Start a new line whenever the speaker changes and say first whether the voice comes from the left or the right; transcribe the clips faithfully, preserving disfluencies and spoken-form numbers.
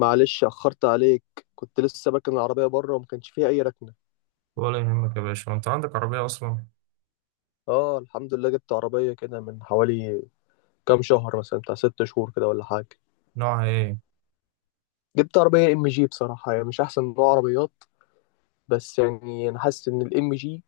left: معلش أخرت عليك. كنت لسه باكن العربية بره وما كانش فيها أي ركنة.
right: ولا يهمك يا باشا. انت عندك عربية اصلا؟
left: اه، الحمد لله، جبت عربية كده من حوالي كام شهر، مثلا بتاع ست شهور كده ولا حاجة.
right: نوعها ايه؟
left: جبت عربية ام جي، بصراحة يعني مش أحسن نوع عربيات، بس يعني أنا حاسس إن الام جي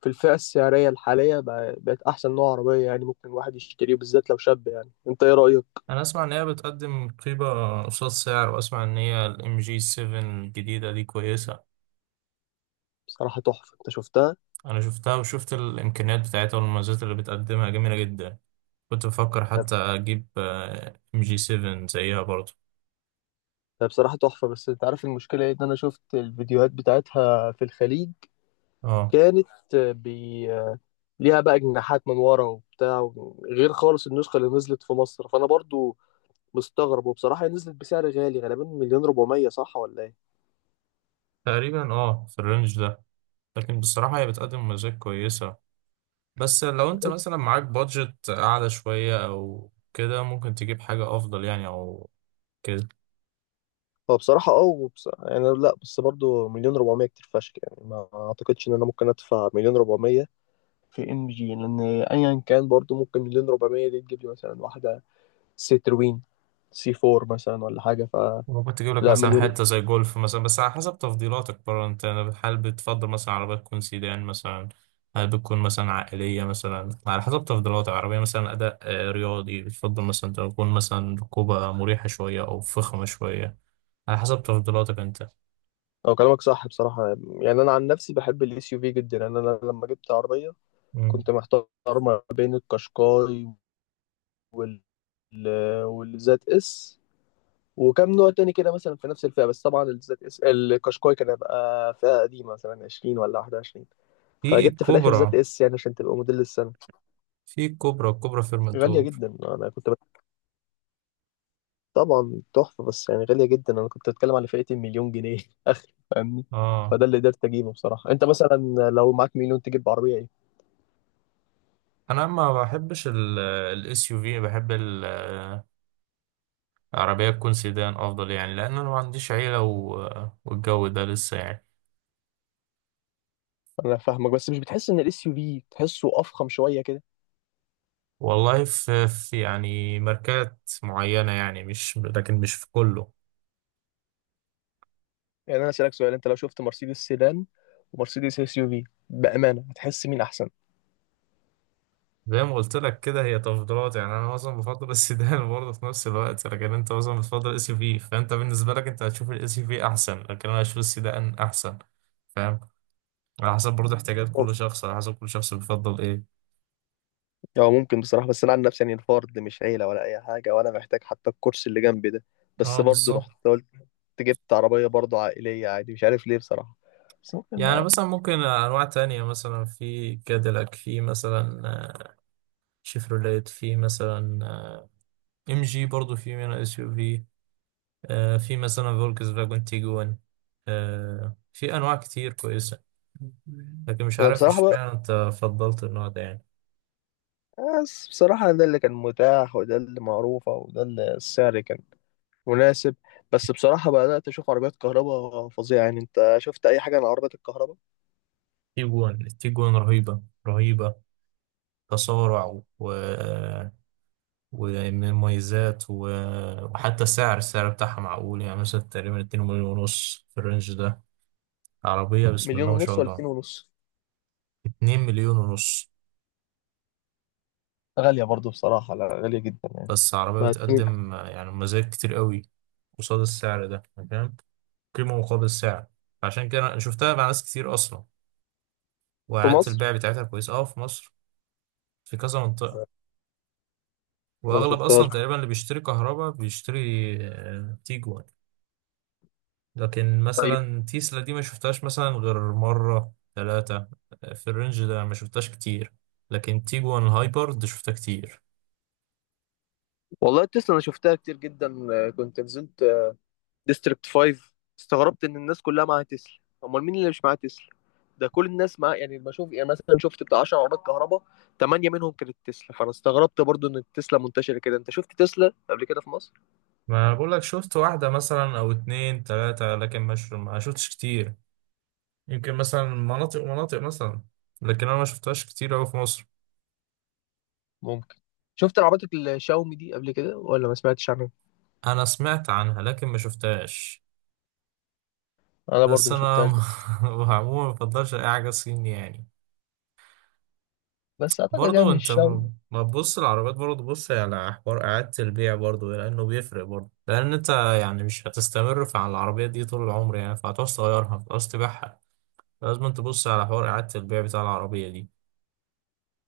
left: في الفئة السعرية الحالية بقى- بقت أحسن نوع عربية، يعني ممكن الواحد يشتريه بالذات لو شاب. يعني أنت إيه رأيك؟
right: انا اسمع ان هي بتقدم قيمة قصاد سعر، واسمع ان هي الام جي سبعة الجديدة دي كويسة.
left: بصراحة تحفة، أنت شفتها؟
right: انا شفتها وشفت الامكانيات بتاعتها، والمميزات اللي بتقدمها جميلة جدا. كنت بفكر حتى اجيب ام جي سبعة زيها برضو.
left: هي بصراحة تحفة، بس أنت عارف المشكلة إيه؟ إن أنا شفت الفيديوهات بتاعتها في الخليج،
right: اه،
left: كانت بي، ليها بقى جناحات من ورا وبتاع و- غير خالص النسخة اللي نزلت في مصر، فأنا برضو مستغرب. وبصراحة هي نزلت بسعر غالي، غالبا مليون ربعمية، صح ولا إيه؟
right: تقريبا اه في الرينج ده. لكن بصراحة هي بتقدم مميزات كويسة. بس لو انت مثلا معاك بادجت اعلى شوية او كده، ممكن تجيب حاجة افضل يعني او كده.
left: فبصراحة أه وبص... يعني لا، بس برضو مليون ربعمية كتير فشخ، يعني ما أعتقدش إن أنا ممكن أدفع مليون ربعمية في إم جي، لأن أيا كان برضو ممكن مليون ربعمية دي تجيب لي مثلا واحدة سيتروين سي أربعة مثلا ولا حاجة، فلا.
right: ممكن تجيب لك مثلا
left: مليون.
right: حتة زي جولف مثلا، بس على حسب تفضيلاتك برضه. انت هل بتفضل مثلا عربية تكون سيدان مثلا؟ هل بتكون مثلا عائلية مثلا؟ على حسب تفضيلاتك، عربية مثلا أداء آه، رياضي، بتفضل مثلا تكون مثلا ركوبة مريحة شوية أو فخمة شوية. على حسب تفضيلاتك انت.
left: أو كلامك صح بصراحة. يعني أنا عن نفسي بحب الإس يو في جدا. يعني أنا لما جبت عربية
right: مم.
left: كنت محتار ما بين القشقاي وال والزد اس وكم نوع تاني كده، مثلا في نفس الفئة، بس طبعا الزد اس القشقاي كان هيبقى فئة قديمة، مثلا عشرين ولا واحد وعشرين،
right: في
left: فجبت في الآخر زد
right: الكوبرا،
left: اس يعني عشان تبقى موديل السنة.
right: في الكوبرا الكوبرا
left: غالية
right: فيرمنتور.
left: جدا، أنا كنت بت... طبعا تحفة، بس يعني غالية جدا، أنا كنت بتكلم على فئة المليون جنيه آخر، فاهمني.
right: اه،
left: فده اللي قدرت أجيبه بصراحة. أنت مثلا لو معاك مليون تجيب عربية إيه؟
right: انا ما بحبش الاس يو في، بحب عربية تكون سيدان أفضل يعني، لأن أنا ما عنديش عيلة و... والجو ده لسه يعني.
left: أنا فاهمك، بس مش بتحس إن الإس يو في تحسه أفخم شوية كده؟
right: والله في, في يعني ماركات معينة يعني، مش لكن مش في كله.
left: يعني انا اسالك سؤال، انت لو شفت مرسيدس سيدان ومرسيدس اس يو في، بامانه هتحس مين احسن؟
right: زي ما قلت لك كده، هي تفضيلات يعني. أنا مثلا بفضل السيدان برضه في نفس الوقت، لكن أنت مثلا بتفضل الاس يو في، فأنت بالنسبة لك أنت هتشوف الاس يو في أحسن، لكن أنا هشوف السيدان أحسن. فاهم؟ على حسب برضه احتياجات كل شخص، على حسب كل شخص بيفضل إيه.
left: هو ممكن بصراحه، بس انا عن نفسي يعني الفرد، مش عيله ولا اي حاجه، ولا محتاج حتى الكرسي اللي جنبي ده، بس
right: أه،
left: برضه رحت
right: بالظبط.
left: قلت جبت عربيه برضه عائليه عادي، مش عارف ليه بصراحه. بس ممكن
right: يعني
left: بقى.
right: مثلا ممكن أنواع تانية، مثلا في كاديلاك، في مثلا شيفروليت، في مثلا آه، ام جي برضو في منها اس يو في، آه، في مثلا فولكس فاجون تيجوان، آه، في انواع كتير كويسه. لكن مش
left: انا
right: عارف
left: بصراحه بقى،
right: اشمعنى انت فضلت النوع ده يعني.
left: بس بصراحه ده اللي كان متاح، وده اللي معروفه، وده اللي السعر كان مناسب. بس بصراحه بدات اشوف عربيات كهرباء فظيعه، يعني انت شفت اي حاجه عن عربيات الكهرباء؟
right: تيجوان التيجوان رهيبه رهيبه. تسارع و ومن مميزات و... وحتى سعر السعر بتاعها معقول، يعني مثلا تقريبا اتنين مليون ونص مليون ونص في الرينج ده. عربية بسم
left: مليون
right: الله ما شاء
left: ونص ولا اتنين
right: الله.
left: ونص؟
right: اتنين مليون ونص مليون ونص.
left: غالية برضو بصراحة، لا غالية جدا يعني.
right: بس عربية
left: ما هتكون
right: بتقدم آه، يعني مزايا كتير قوي قصاد السعر ده، يعني فاهم، قيمة مقابل سعر. فعشان كده أنا شفتها مع ناس كتير أصلا،
left: في
right: وإعادة
left: مصر.
right: البيع بتاعتها كويسة أه في مصر، في كذا منطقة.
left: انا ما
right: وأغلب
left: شفتهاش.
right: أصلا تقريبا اللي بيشتري كهرباء بيشتري آه، تيجوان. لكن
left: طيب.
right: مثلا تيسلا دي ما شفتهاش مثلا غير مرة ثلاثة، في الرينج ده ما شفتهاش كتير. لكن تيجوان الهايبر دي شفتها كتير.
left: والله تسلا انا شفتها كتير جدا، آه، كنت نزلت آه، ديستريكت خمس، استغربت ان الناس كلها معاها تسلا، امال مين اللي مش معاه تسلا؟ ده كل الناس معاه، يعني بشوف يعني مثلا شفت بتاع عشرة عربيات كهرباء، تمانية منهم كانت تسلا، فانا استغربت برضو ان التسلا منتشره كده. انت شفت تسلا قبل كده في مصر؟
right: ما بقول لك، شفت واحدة مثلا أو اتنين تلاتة، لكن مش، ما شفتش كتير. يمكن مثلا مناطق ومناطق مثلا، لكن أنا ما شفتهاش كتير أوي في مصر.
left: ممكن. شفت العربيات الشاومي دي قبل كده ولا ما سمعتش عنها؟
right: أنا سمعت عنها لكن ما شفتهاش.
left: أنا برضو
right: بس
left: ما
right: أنا
left: شفتهاش، بس
right: م- عموما ما بفضلش أي حاجة صيني يعني.
left: بس أعتقد
right: برضو
left: يعني
right: أنت
left: الشاومي.
right: م- ما تبص العربيات، برضو بص على حوار إعادة البيع، برضو لأنه بيفرق، برضو لأن أنت يعني مش هتستمر في على العربية دي طول العمر يعني. فهتعوز تغيرها، هتعوز تبيعها. لازم تبص على حوار إعادة البيع بتاع العربية دي.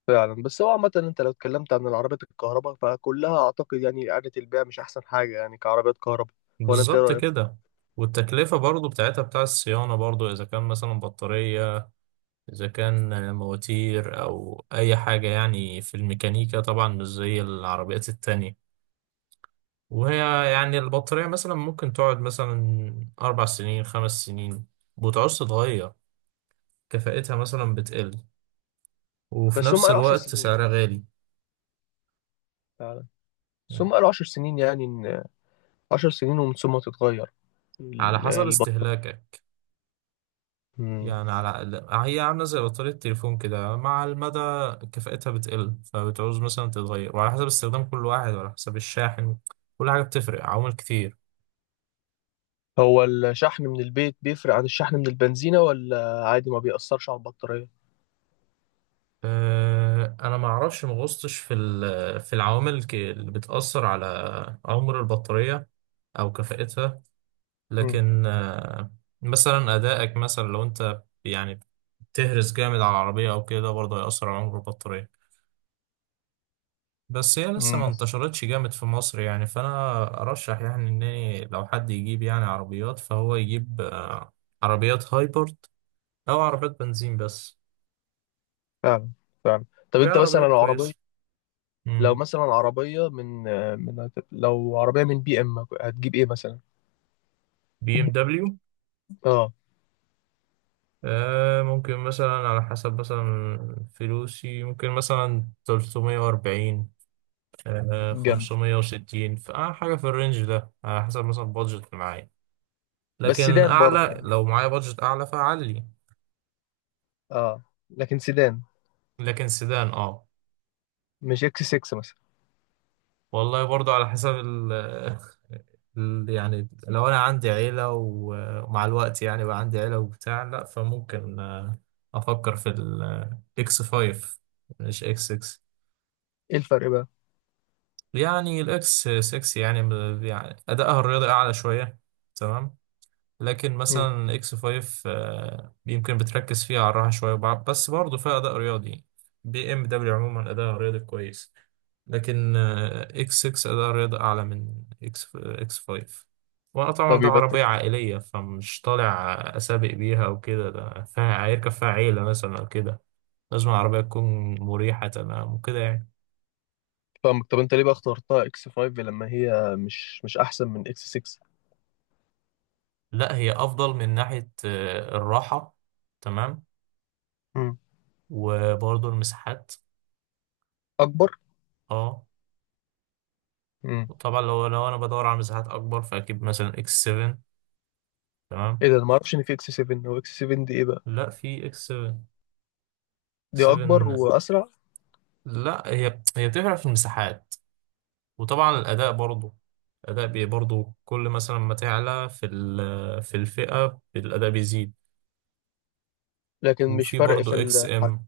left: فعلا. بس هو عامة انت لو اتكلمت عن العربيات الكهرباء فكلها اعتقد يعني اعادة البيع مش احسن حاجة، يعني كعربيات كهرباء. ولا انت ايه
right: بالظبط
left: رأيك؟
right: كده. والتكلفة برضو بتاعتها، بتاع الصيانة برضو، إذا كان مثلا بطارية، إذا كان مواتير، أو أي حاجة يعني في الميكانيكا. طبعا مش زي العربيات التانية. وهي يعني البطارية مثلا ممكن تقعد مثلا أربع سنين خمس سنين ومبتعوزش تتغير. كفاءتها مثلا بتقل، وفي
left: بس هم
right: نفس
left: قالوا عشرة
right: الوقت
left: سنين.
right: سعرها غالي.
left: فعلا. بس هم قالوا عشرة سنين، يعني ان عشر سنين ومن ثم تتغير
right: على
left: ال-
right: حسب
left: البطارية.
right: استهلاكك.
left: مم.
right: يعني على هي عاملة زي بطارية التليفون كده. مع المدى كفاءتها بتقل، فبتعوز مثلا تتغير. وعلى حسب استخدام كل واحد، وعلى حسب الشاحن، كل حاجة بتفرق، عوامل كتير.
left: هو الشحن من البيت بيفرق عن الشحن من البنزينة، ولا عادي ما بيأثرش على البطارية؟
right: أه، انا ما اعرفش، ما غصتش في ال- في العوامل الك- اللي بتأثر على عمر البطارية او كفاءتها.
left: مم.
right: لكن أه، مثلا ادائك، مثلا لو انت يعني بتهرس جامد على العربية او كده، برضه هيأثر على عمر البطارية. بس هي لسه
left: مم.
right: ما
left: بس،
right: انتشرتش جامد في مصر يعني، فانا ارشح يعني ان لو حد يجيب يعني عربيات، فهو يجيب أه، عربيات هايبرد او عربيات بنزين بس.
left: فعلا. فعلا. طب
right: في
left: انت مثلا
right: عربيات
left: العربية،
right: كويسة.
left: لو مثلا عربية من من لو عربية من بي ام، هتجيب ايه مثلا؟
right: بي ام دبليو؟
left: اه.
right: آه، ممكن مثلا على حسب مثلا فلوسي، ممكن مثلا ثلاثمائة وأربعين، آه
left: جنب.
right: خمسمائة وستين، فحاجة في الرينج ده، على حسب مثلا بادجت اللي معايا.
left: بس
right: لكن
left: سيدان برضه
right: أعلى،
left: يعني.
right: لو معايا بادجت أعلى فأعلي.
left: اه. لكن سيدان.
right: لكن سيدان، اه.
left: مش اكس ستة مثلا؟
right: والله برضو على حسب ال ال- يعني لو أنا عندي عيلة و- ومع الوقت يعني بقى عندي عيلة وبتاع، لأ، فممكن آه، أفكر في الإكس خمسة، مش إكس ستة.
left: ايه الفرق بقى؟
right: يعني الاكس ستة يعني ب- يعني ادائها الرياضي اعلى شويه، تمام. لكن
left: مم.
right: مثلا الاكس خمسة آه، يمكن بتركز فيها على الراحه شويه، وبع- بس برضه فيها اداء رياضي. بي ام دبليو عموما اداء رياضي كويس، لكن آه، اكس ستة اداء رياضي اعلى من اكس آه، اكس خمسة. وانا طبعا
left: طب
right: ده
left: يبقى
right: عربيه
left: أنت-
right: عائليه، فمش طالع اسابق بيها وكده، ده فيها هيركب فيها عيله مثلا او كده. لازم العربيه تكون مريحه تمام وكده يعني.
left: فاهمك. طب انت ليه بقى اخترتها اكس خمسة، لما هي مش مش احسن من اكس ستة؟
right: لا، هي افضل من ناحية آه، الراحة، تمام.
left: مم.
right: وبرضه المساحات.
left: اكبر.
right: اه.
left: مم.
right: وطبعا لو لو انا بدور على مساحات اكبر، فاكيد مثلا اكس سبعة، تمام.
left: ايه ده، انا ما اعرفش ان في اكس سبعة. هو اكس سبعة دي ايه بقى؟
right: لا، في اكس 7
left: دي اكبر
right: 7
left: واسرع؟
right: لا، هي هي بتفرق في المساحات، وطبعا الاداء برضه. الاداء بي برضه كل مثلا ما تعلى في ال- في الفئة الاداء بيزيد.
left: لكن مش
right: وفي
left: فرق في
right: برضه اكس
left: الحركه.
right: ام،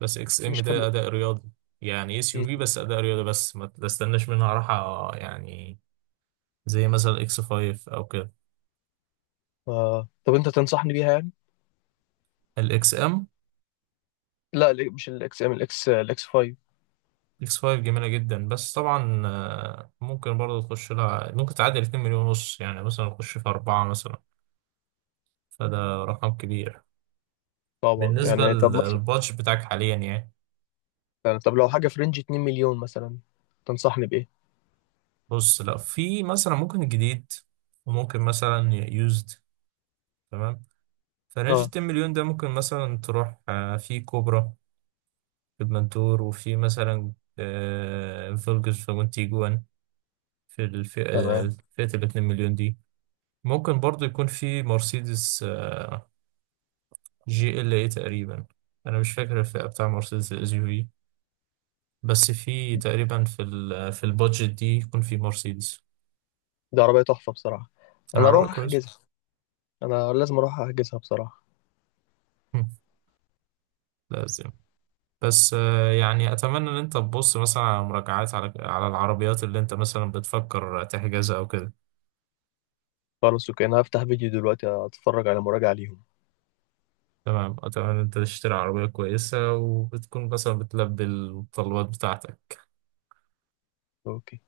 right: بس اكس ام
left: مش حم...
right: ده اداء رياضي، يعني اس يو
left: مم.
right: في بس اداء رياضي، بس ما تستناش منها راحة يعني، زي مثلا اكس خمسة او كده.
left: آه. طب انت تنصحني بيها يعني؟
right: الاكس ام،
left: لا ال- مش الاكس ام الاكس الاكس خمسة.
right: اكس خمسة جميله جدا، بس طبعا آه، ممكن برضه تخش لها ممكن تعدي اتنين مليون ونص، يعني مثلا تخش في اربعه مثلا، فده رقم كبير
left: طبعا.
right: بالنسبه
left: يعني طب مثلا،
right: للبادج بتاعك حاليا يعني.
left: يعني طب لو حاجه في رينج اثنين مليون مثلا، تنصحني بايه؟
right: بص، لا، في مثلا ممكن جديد وممكن مثلا يوزد، تمام. فرنج
left: اه.
right: اتنين مليون ده ممكن مثلا تروح آه، في كوبرا في المنتور، وفي مثلا آه، فولكس فاجون تيجوان، في الفئة،
left: تمام.
right: فئة ال اثنين مليون دي. ممكن برضو يكون في مرسيدس آه، جي ال اي تقريبا، انا مش فاكر الفئة بتاع مرسيدس الاس يو في، بس في تقريبا في ال في البادجت دي يكون في مرسيدس.
left: دي عربية تحفة بصراحة. أنا
right: العربية
left: أروح
right: كويس.
left: أحجزها. أنا لازم أروح أحجزها بصراحة.
right: هم، لازم. بس آه، يعني اتمنى ان انت تبص مثلا على مراجعات، على على العربيات اللي انت مثلا بتفكر تحجزها او كده.
left: خلاص أوكي، أنا هفتح فيديو دلوقتي أتفرج على مراجعة ليهم.
right: تمام، اتمنى ان انت تشتري عربية كويسة وبتكون مثلا بتلبي الطلبات بتاعتك.
left: أوكي.